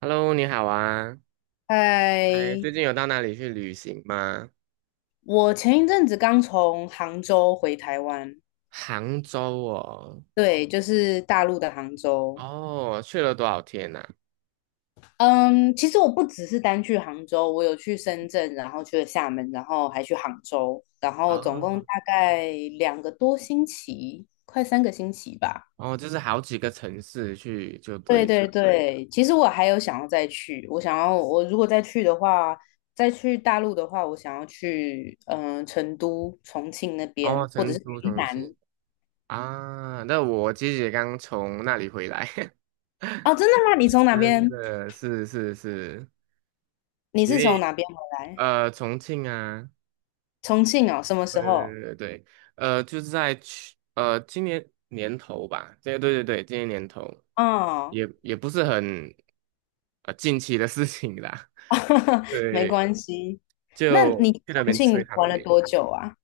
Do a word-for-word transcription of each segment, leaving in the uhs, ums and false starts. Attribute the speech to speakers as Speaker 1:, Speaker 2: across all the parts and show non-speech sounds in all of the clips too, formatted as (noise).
Speaker 1: Hello，你好啊！哎，最近
Speaker 2: 嗨，
Speaker 1: 有到哪里去旅行吗？
Speaker 2: 我前一阵子刚从杭州回台湾，
Speaker 1: 杭州哦，
Speaker 2: 对，就是大陆的杭州。
Speaker 1: 哦，去了多少天呐、
Speaker 2: 嗯，其实我不只是单去杭州，我有去深圳，然后去了厦门，然后还去杭州，然后总共
Speaker 1: 哦，
Speaker 2: 大概两个多星期，快三个星期吧。
Speaker 1: 哦，就是好几个城市去就
Speaker 2: 对
Speaker 1: 对
Speaker 2: 对
Speaker 1: 了。
Speaker 2: 对，其实我还有想要再去，我想要我如果再去的话，再去大陆的话，我想要去嗯、呃成都、重庆那
Speaker 1: 哦，
Speaker 2: 边，或者
Speaker 1: 成
Speaker 2: 是
Speaker 1: 都、
Speaker 2: 云
Speaker 1: 重庆
Speaker 2: 南。
Speaker 1: 啊，那我姐姐刚从那里回来，
Speaker 2: 哦，真的吗？你从
Speaker 1: (laughs)
Speaker 2: 哪
Speaker 1: 真
Speaker 2: 边？
Speaker 1: 的是是是，
Speaker 2: 你
Speaker 1: 因
Speaker 2: 是从
Speaker 1: 为
Speaker 2: 哪边回来？
Speaker 1: 呃，重庆啊，
Speaker 2: 重庆哦，什么
Speaker 1: 对
Speaker 2: 时候？
Speaker 1: 对对对，呃，就是在去呃今年年头吧，对对对对，今年年头
Speaker 2: 哦，
Speaker 1: 也也不是很呃近期的事情啦，(laughs)
Speaker 2: (laughs) 没
Speaker 1: 对，
Speaker 2: 关系。那
Speaker 1: 就
Speaker 2: 你
Speaker 1: 去那
Speaker 2: 重
Speaker 1: 边吃
Speaker 2: 庆
Speaker 1: 他们
Speaker 2: 玩了
Speaker 1: 美
Speaker 2: 多
Speaker 1: 食，
Speaker 2: 久啊？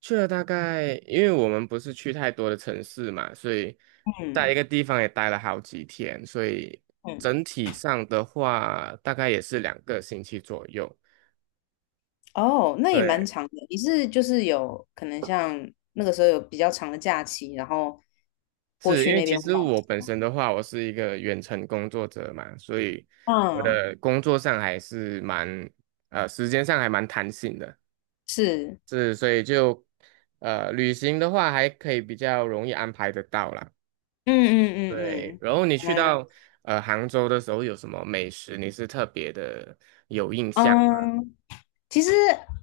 Speaker 1: 去了大概，因为我们不是去太多的城市嘛，所以在一
Speaker 2: 嗯
Speaker 1: 个地方也待了好几天，所以
Speaker 2: 嗯，
Speaker 1: 整体上的话大概也是两个星期左右，
Speaker 2: 哦，那也蛮
Speaker 1: 对，
Speaker 2: 长的。你是就是有可能像那个时候有比较长的假期，然后过
Speaker 1: 是
Speaker 2: 去
Speaker 1: 因为
Speaker 2: 那
Speaker 1: 其
Speaker 2: 边玩
Speaker 1: 实我
Speaker 2: 是
Speaker 1: 本
Speaker 2: 吗？
Speaker 1: 身的话，我是一个远程工作者嘛，所以我
Speaker 2: 嗯，
Speaker 1: 的工作上还是蛮呃时间上还蛮弹性的，
Speaker 2: 是，
Speaker 1: 是所以就呃旅行的话还可以比较容易安排得到啦。
Speaker 2: 嗯嗯嗯
Speaker 1: 对，
Speaker 2: 嗯，
Speaker 1: 然后你
Speaker 2: 原
Speaker 1: 去
Speaker 2: 来如
Speaker 1: 到
Speaker 2: 此。
Speaker 1: 呃杭州的时候有什么美食你是特别的有印象吗？
Speaker 2: 嗯其实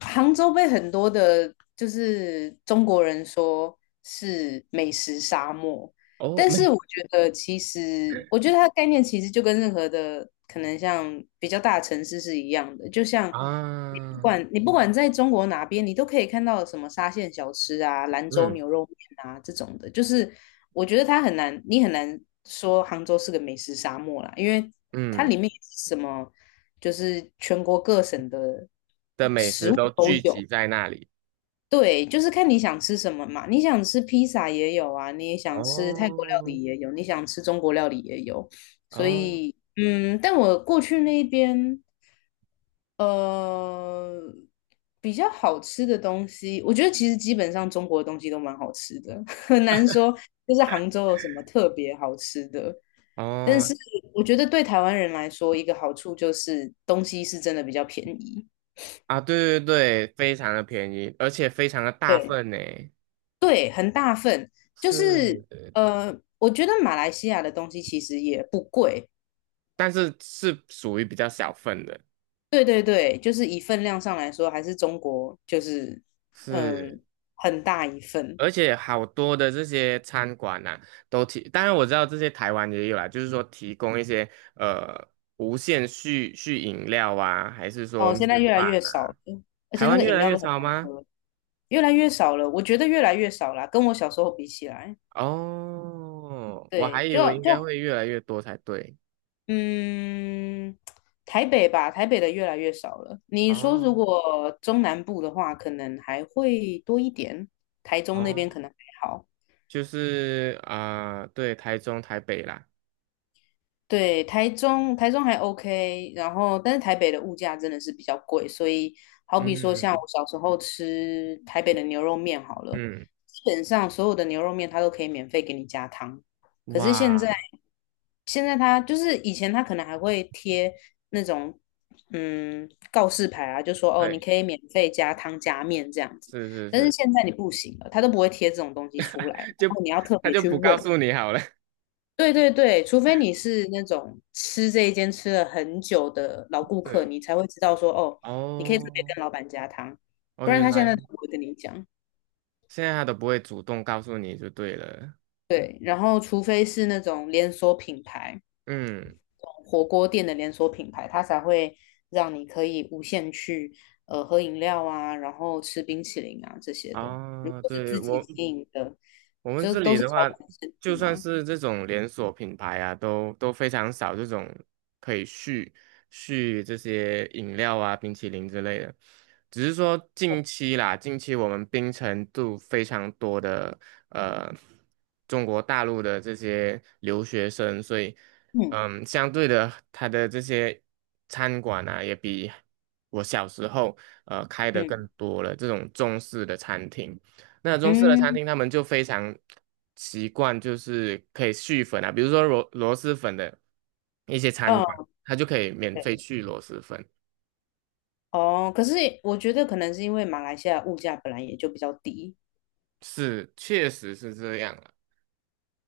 Speaker 2: 杭州被很多的，就是中国人说是美食沙漠，
Speaker 1: 哦，
Speaker 2: 但是
Speaker 1: 美
Speaker 2: 我觉得其实，我觉得它的概念其实就跟任何的可能像比较大的城市是一样的，就像你不
Speaker 1: 啊，
Speaker 2: 管你不管在中国哪边，你都可以看到什么沙县小吃啊、兰州
Speaker 1: 嗯
Speaker 2: 牛肉面啊这种的，就是我觉得它很难，你很难说杭州是个美食沙漠啦，因为它里
Speaker 1: 嗯
Speaker 2: 面也是什么。就是全国各省的
Speaker 1: 的美
Speaker 2: 食
Speaker 1: 食
Speaker 2: 物
Speaker 1: 都
Speaker 2: 都
Speaker 1: 聚
Speaker 2: 有。
Speaker 1: 集在那里。
Speaker 2: 对，就是看你想吃什么嘛。你想吃披萨也有啊，你也想吃泰国料
Speaker 1: 哦
Speaker 2: 理也有，你想吃中国料理也有。所
Speaker 1: 哦。
Speaker 2: 以，嗯，但我过去那一边呃，比较好吃的东西，我觉得其实基本上中国的东西都蛮好吃的，(laughs) 很难说就是杭州有什么特别好吃的。但
Speaker 1: 哦，
Speaker 2: 是我觉得对台湾人来说，一个好处就是东西是真的比较便宜，
Speaker 1: 啊，对对对，非常的便宜，而且非常的大
Speaker 2: 对
Speaker 1: 份呢，
Speaker 2: 对，很大份。就是
Speaker 1: 是，
Speaker 2: 呃，我觉得马来西亚的东西其实也不贵，
Speaker 1: 但是是属于比较小份的，
Speaker 2: 对对对，就是以份量上来说，还是中国就是
Speaker 1: 是，
Speaker 2: 嗯很大一份。
Speaker 1: 而且好多的这些餐馆呐、都提，当然我知道这些台湾也有啦，就是说提供一些呃无限续续饮料啊，还是说
Speaker 2: 哦，现在
Speaker 1: 米
Speaker 2: 越来
Speaker 1: 饭
Speaker 2: 越少
Speaker 1: 啊，
Speaker 2: 了，而
Speaker 1: 台
Speaker 2: 且那
Speaker 1: 湾
Speaker 2: 个
Speaker 1: 越
Speaker 2: 饮
Speaker 1: 来
Speaker 2: 料
Speaker 1: 越
Speaker 2: 都很
Speaker 1: 少
Speaker 2: 难
Speaker 1: 吗？
Speaker 2: 喝，越来越少了。我觉得越来越少了，跟我小时候比起来，
Speaker 1: 哦，我还
Speaker 2: 对，
Speaker 1: 以
Speaker 2: 就
Speaker 1: 为应该
Speaker 2: 就
Speaker 1: 会越来越多才对。
Speaker 2: 嗯，台北吧，台北的越来越少了。你说如
Speaker 1: 哦
Speaker 2: 果中南部的话，可能还会多一点，台中那边
Speaker 1: 哦，
Speaker 2: 可能还好。
Speaker 1: 就是啊、对，台中、台北啦。
Speaker 2: 对，台中台中还 OK，然后但是台北的物价真的是比较贵，所以好比说像我
Speaker 1: 嗯
Speaker 2: 小时候吃台北的牛肉面好了，
Speaker 1: 嗯，
Speaker 2: 基本上所有的牛肉面它都可以免费给你加汤，可是现在
Speaker 1: 哇，
Speaker 2: 现在它就是以前它可能还会贴那种嗯告示牌啊，就说哦你
Speaker 1: 对，
Speaker 2: 可以免费加汤加面这样子，
Speaker 1: 是是
Speaker 2: 但是
Speaker 1: 是，
Speaker 2: 现在你不行了，它都不会贴这种东西出来，然
Speaker 1: (laughs) 就
Speaker 2: 后你要特
Speaker 1: 他
Speaker 2: 别
Speaker 1: 就
Speaker 2: 去
Speaker 1: 不告
Speaker 2: 问。
Speaker 1: 诉你好了，
Speaker 2: 对对对，除非你是那种吃这一间吃了很久的老顾
Speaker 1: (laughs)
Speaker 2: 客，
Speaker 1: 是
Speaker 2: 你才会知道说哦，你可以特别
Speaker 1: 哦
Speaker 2: 跟老板加汤，
Speaker 1: 哦，
Speaker 2: 不然
Speaker 1: 原
Speaker 2: 他现在都
Speaker 1: 来
Speaker 2: 不会跟你讲。
Speaker 1: 现在他都不会主动告诉你就对了，
Speaker 2: 对，然后除非是那种连锁品牌，
Speaker 1: 嗯，
Speaker 2: 火锅店的连锁品牌，它才会让你可以无限去呃喝饮料啊，然后吃冰淇淋啊这些的。如
Speaker 1: 哦，
Speaker 2: 果是
Speaker 1: 对
Speaker 2: 自己
Speaker 1: 我
Speaker 2: 经营的，
Speaker 1: 我们
Speaker 2: 这
Speaker 1: 这
Speaker 2: 都
Speaker 1: 里
Speaker 2: 是
Speaker 1: 的
Speaker 2: 小
Speaker 1: 话，
Speaker 2: 本生
Speaker 1: 就
Speaker 2: 意
Speaker 1: 算
Speaker 2: 啦。
Speaker 1: 是这种连锁品牌啊，都都非常少这种可以续续这些饮料啊、冰淇淋之类的。只是说近期啦，近期我们槟城度非常多的呃中国大陆的这些留学生，所以
Speaker 2: 嗯
Speaker 1: 嗯，相对的，它的这些餐馆啊，也比我小时候呃开的更
Speaker 2: 嗯
Speaker 1: 多了，这种中式的餐厅。那中式的餐
Speaker 2: 嗯，
Speaker 1: 厅他们就非常习惯，就是可以续粉啊，比如说螺螺蛳粉的一些餐馆，
Speaker 2: 哦，
Speaker 1: 它就可以免费
Speaker 2: 对。
Speaker 1: 续螺蛳粉。
Speaker 2: 哦，可是我觉得可能是因为马来西亚物价本来也就比较低，
Speaker 1: 是，确实是这样了。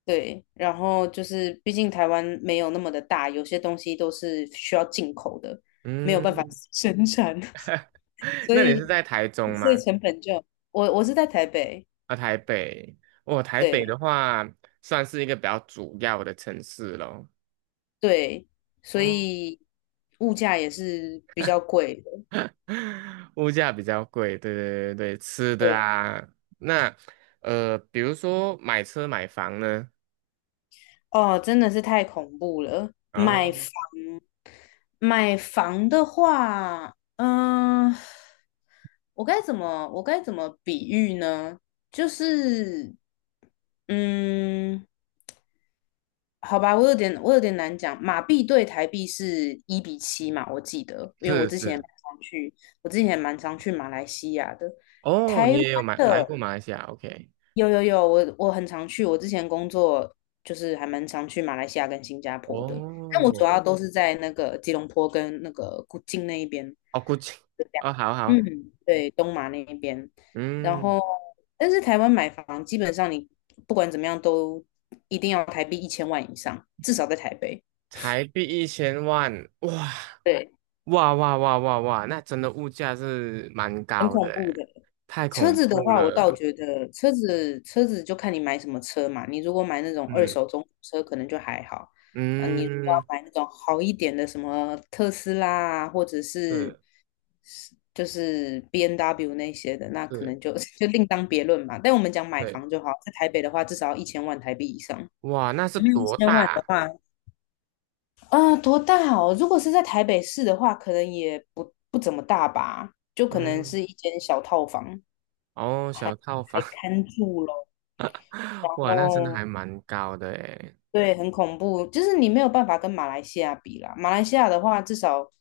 Speaker 2: 对，然后就是毕竟台湾没有那么的大，有些东西都是需要进口的，没有办法
Speaker 1: 嗯，
Speaker 2: (laughs) 生产，(laughs)
Speaker 1: (laughs)
Speaker 2: 所
Speaker 1: 那你是
Speaker 2: 以
Speaker 1: 在台中
Speaker 2: 所以
Speaker 1: 吗？
Speaker 2: 成本就我我是在台北，
Speaker 1: 啊，台北。哦，台北的
Speaker 2: 对
Speaker 1: 话算是一个比较主要的城市咯。
Speaker 2: 对，所
Speaker 1: 哦，
Speaker 2: 以物价也是比较贵的，
Speaker 1: (laughs) 物价比较贵，对对对对，吃的
Speaker 2: 对。
Speaker 1: 啊，那呃，比如说买车买房呢，
Speaker 2: 哦，真的是太恐怖了。买房，
Speaker 1: 哦，
Speaker 2: 买房的话，嗯、我该怎么，我该怎么比喻呢？就是，嗯，好吧，我有点，我有点难讲。马币对台币是一比七嘛，我记得，因为我
Speaker 1: 是
Speaker 2: 之前也蛮
Speaker 1: 是。
Speaker 2: 常去，我之前也蛮常去马来西亚的。
Speaker 1: 哦，你也有买来
Speaker 2: 的
Speaker 1: 过马来西亚？OK，
Speaker 2: 有有有，我我很常去，我之前工作就是还蛮常去马来西亚跟新加坡的，但我主要
Speaker 1: 哦，
Speaker 2: 都嗯是在那个吉隆坡跟那个古晋那一边，
Speaker 1: 哦，估计，
Speaker 2: 就这样。
Speaker 1: 哦，好好，
Speaker 2: 嗯，对，东马那一边。然
Speaker 1: 嗯，
Speaker 2: 后，但是台湾买房基本上你不管怎么样都一定要台币一千万以上，至少在台北，
Speaker 1: 台币一千万，哇，
Speaker 2: 对，
Speaker 1: 哇哇哇哇哇，那真的物价是蛮
Speaker 2: 很
Speaker 1: 高的
Speaker 2: 恐怖
Speaker 1: 诶，
Speaker 2: 的。
Speaker 1: 太
Speaker 2: 车
Speaker 1: 恐
Speaker 2: 子的
Speaker 1: 怖
Speaker 2: 话，我倒
Speaker 1: 了，
Speaker 2: 觉得车子车子就看你买什么车嘛。你如果买那种二
Speaker 1: 嗯
Speaker 2: 手中古车，可能就还好。啊，你如果要
Speaker 1: 嗯，
Speaker 2: 买那种好一点的，什么特斯拉啊，或者是
Speaker 1: 是
Speaker 2: 是就是 b N w 那些的，那可
Speaker 1: 是，
Speaker 2: 能就 (laughs) 就另当别论嘛。但我们讲买
Speaker 1: 对，
Speaker 2: 房就好，在台北的话，至少要一千万台币以上。
Speaker 1: 哇，那是
Speaker 2: 嗯，一
Speaker 1: 多
Speaker 2: 千万
Speaker 1: 大
Speaker 2: 的
Speaker 1: 啊
Speaker 2: 话，嗯、呃多大哦？如果是在台北市的话，可能也不不怎么大吧，就可能
Speaker 1: 嗯，
Speaker 2: 是一间小套房，
Speaker 1: 哦，
Speaker 2: 还
Speaker 1: 小套房，
Speaker 2: 还看住咯。
Speaker 1: (laughs)
Speaker 2: 然
Speaker 1: 哇，那真的
Speaker 2: 后
Speaker 1: 还蛮高的诶，
Speaker 2: 对，很恐怖，就是你没有办法跟马来西亚比啦。马来西亚的话，至少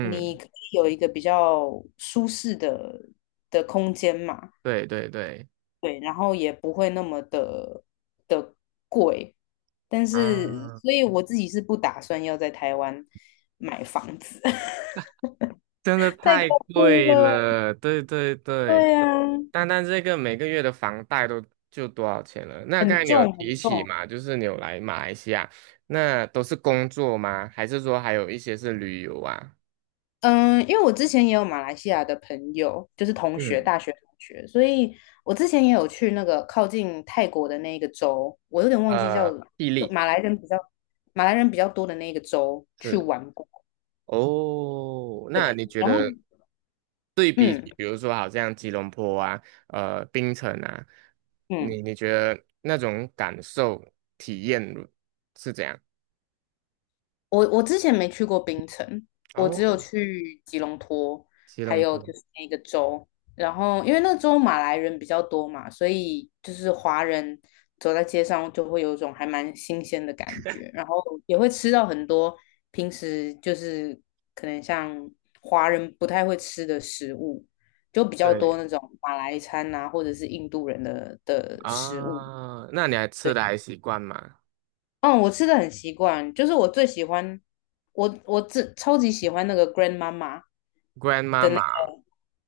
Speaker 2: 你可以有一个比较舒适的的空间嘛。
Speaker 1: 对对对，
Speaker 2: 对，然后也不会那么的的贵，但是，
Speaker 1: 啊。
Speaker 2: 所以我自己是不打算要在台湾买房子，(laughs)
Speaker 1: 真的
Speaker 2: 太
Speaker 1: 太
Speaker 2: 恐怖
Speaker 1: 贵
Speaker 2: 了。
Speaker 1: 了，对对对，
Speaker 2: 对啊，
Speaker 1: 单单这个每个月的房贷都就多少钱了？那刚
Speaker 2: 很
Speaker 1: 才你有
Speaker 2: 重
Speaker 1: 提
Speaker 2: 很
Speaker 1: 起
Speaker 2: 重。
Speaker 1: 嘛，就是你有来马来西亚，那都是工作吗？还是说还有一些是旅游啊？
Speaker 2: 嗯，因为我之前也有马来西亚的朋友，就是同学，
Speaker 1: 嗯，
Speaker 2: 大学同学，所以我之前也有去那个靠近泰国的那一个州，我有点忘记叫
Speaker 1: 呃，毅
Speaker 2: 就
Speaker 1: 力
Speaker 2: 马来人比较马来人比较多的那一个州去
Speaker 1: 是
Speaker 2: 玩过。
Speaker 1: 哦，那
Speaker 2: 对，
Speaker 1: 你觉
Speaker 2: 然后
Speaker 1: 得对比
Speaker 2: 嗯
Speaker 1: 起比如说好像吉隆坡啊，呃，槟城啊，
Speaker 2: 嗯。
Speaker 1: 你你觉得那种感受体验是怎样？
Speaker 2: 我我之前没去过槟城，我只有
Speaker 1: 哦，
Speaker 2: 去吉隆坡，
Speaker 1: 吉
Speaker 2: 还
Speaker 1: 隆
Speaker 2: 有
Speaker 1: 坡，
Speaker 2: 就是那个州。然后因为那个州马来人比较多嘛，所以就是华人走在街上就会有一种还蛮新鲜的感觉，然后也会吃到很多平时就是可能像华人不太会吃的食物，就比较多
Speaker 1: 对。
Speaker 2: 那种马来餐啊，或者是印度人的的食物。对。
Speaker 1: 啊，那你还吃的还习惯吗
Speaker 2: 嗯，我吃的很习惯，就是我最喜欢，我我这超级喜欢那个 Grandmama
Speaker 1: ？Grandma
Speaker 2: 的那
Speaker 1: 嘛，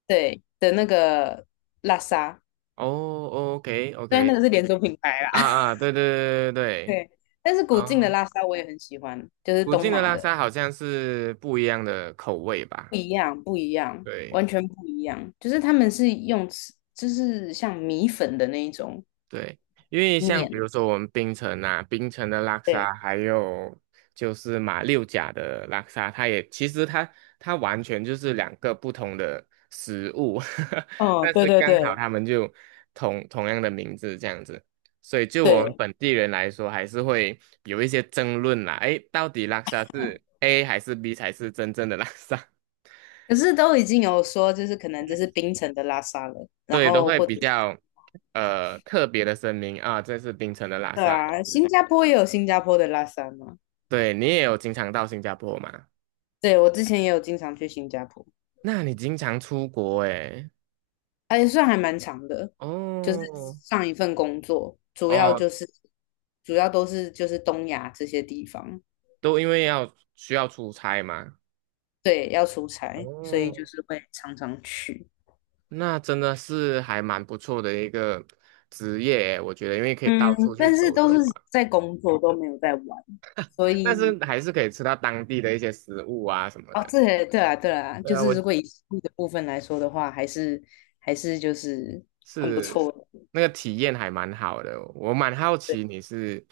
Speaker 2: 对的那个拉沙，
Speaker 1: 哦，OK
Speaker 2: 虽然那
Speaker 1: OK，
Speaker 2: 个是连锁品牌啦，
Speaker 1: 啊
Speaker 2: (laughs)
Speaker 1: 啊，对对对对对，
Speaker 2: 对，但是古晋的
Speaker 1: 啊，
Speaker 2: 拉沙我也很喜欢，就是
Speaker 1: 附
Speaker 2: 东
Speaker 1: 近的
Speaker 2: 马
Speaker 1: 拉
Speaker 2: 的，
Speaker 1: 萨好像是不一样的口味
Speaker 2: 不
Speaker 1: 吧？
Speaker 2: 一样，不一样，
Speaker 1: 对。
Speaker 2: 完全不一样，就是他们是用吃，就是像米粉的那一种
Speaker 1: 对，因为像比
Speaker 2: 面，
Speaker 1: 如说我们槟城啊，槟城的拉
Speaker 2: 对，
Speaker 1: 沙，还有就是马六甲的拉沙，它也其实它它完全就是两个不同的食物，(laughs)
Speaker 2: 哦，
Speaker 1: 但
Speaker 2: 对
Speaker 1: 是
Speaker 2: 对对
Speaker 1: 刚好他们就同同样的名字这样子，所以就我们
Speaker 2: 对，
Speaker 1: 本地人来说，还是会有一些争论啦，诶，到底拉沙是 A 还是 B 才是真正的拉沙？(laughs)
Speaker 2: 可是都已经有说，就是可能这是冰城的拉沙了，然
Speaker 1: 对，都
Speaker 2: 后
Speaker 1: 会
Speaker 2: 或者
Speaker 1: 比
Speaker 2: 是。
Speaker 1: 较呃特别的声明啊，这是槟城的拉
Speaker 2: 对
Speaker 1: 沙。
Speaker 2: 啊，新加坡也有新加坡的拉萨嘛。
Speaker 1: 对，你也有经常到新加坡嘛？
Speaker 2: 对，我之前也有经常去新加坡，
Speaker 1: 那你经常出国诶？
Speaker 2: 而且算还蛮长的。就是
Speaker 1: 哦
Speaker 2: 上一份工作，主要
Speaker 1: 哦，
Speaker 2: 就是主要都是就是东亚这些地方，
Speaker 1: 都因为要需要出差嘛。
Speaker 2: 对，要出差，所以就
Speaker 1: 哦，
Speaker 2: 是会常常去。
Speaker 1: 那真的是还蛮不错的一个职业诶我觉得，因为可以到
Speaker 2: 嗯，
Speaker 1: 处去
Speaker 2: 但是
Speaker 1: 走
Speaker 2: 都是
Speaker 1: 走啊，
Speaker 2: 在工作，都没有在玩，所
Speaker 1: 但是
Speaker 2: 以
Speaker 1: 还是可以吃到当地的一些食物啊什么
Speaker 2: 哦，
Speaker 1: 的。
Speaker 2: 这也对啊，对啊，
Speaker 1: 对
Speaker 2: 就
Speaker 1: 啊，
Speaker 2: 是
Speaker 1: 我
Speaker 2: 如果以收入的部分来说的话，还是还是就是很不错
Speaker 1: 是
Speaker 2: 的，
Speaker 1: 那个体验还蛮好的，我蛮好
Speaker 2: 对，
Speaker 1: 奇你是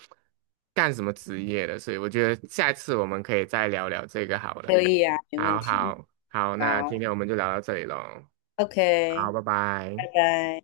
Speaker 1: 干什么职业的，所以我觉得下一次我们可以再聊聊这个好了。
Speaker 2: 可以啊，没
Speaker 1: 好
Speaker 2: 问题，
Speaker 1: 好好，那今
Speaker 2: 好。
Speaker 1: 天我们就聊到这里喽。
Speaker 2: OK，
Speaker 1: 好，拜拜。
Speaker 2: 拜拜。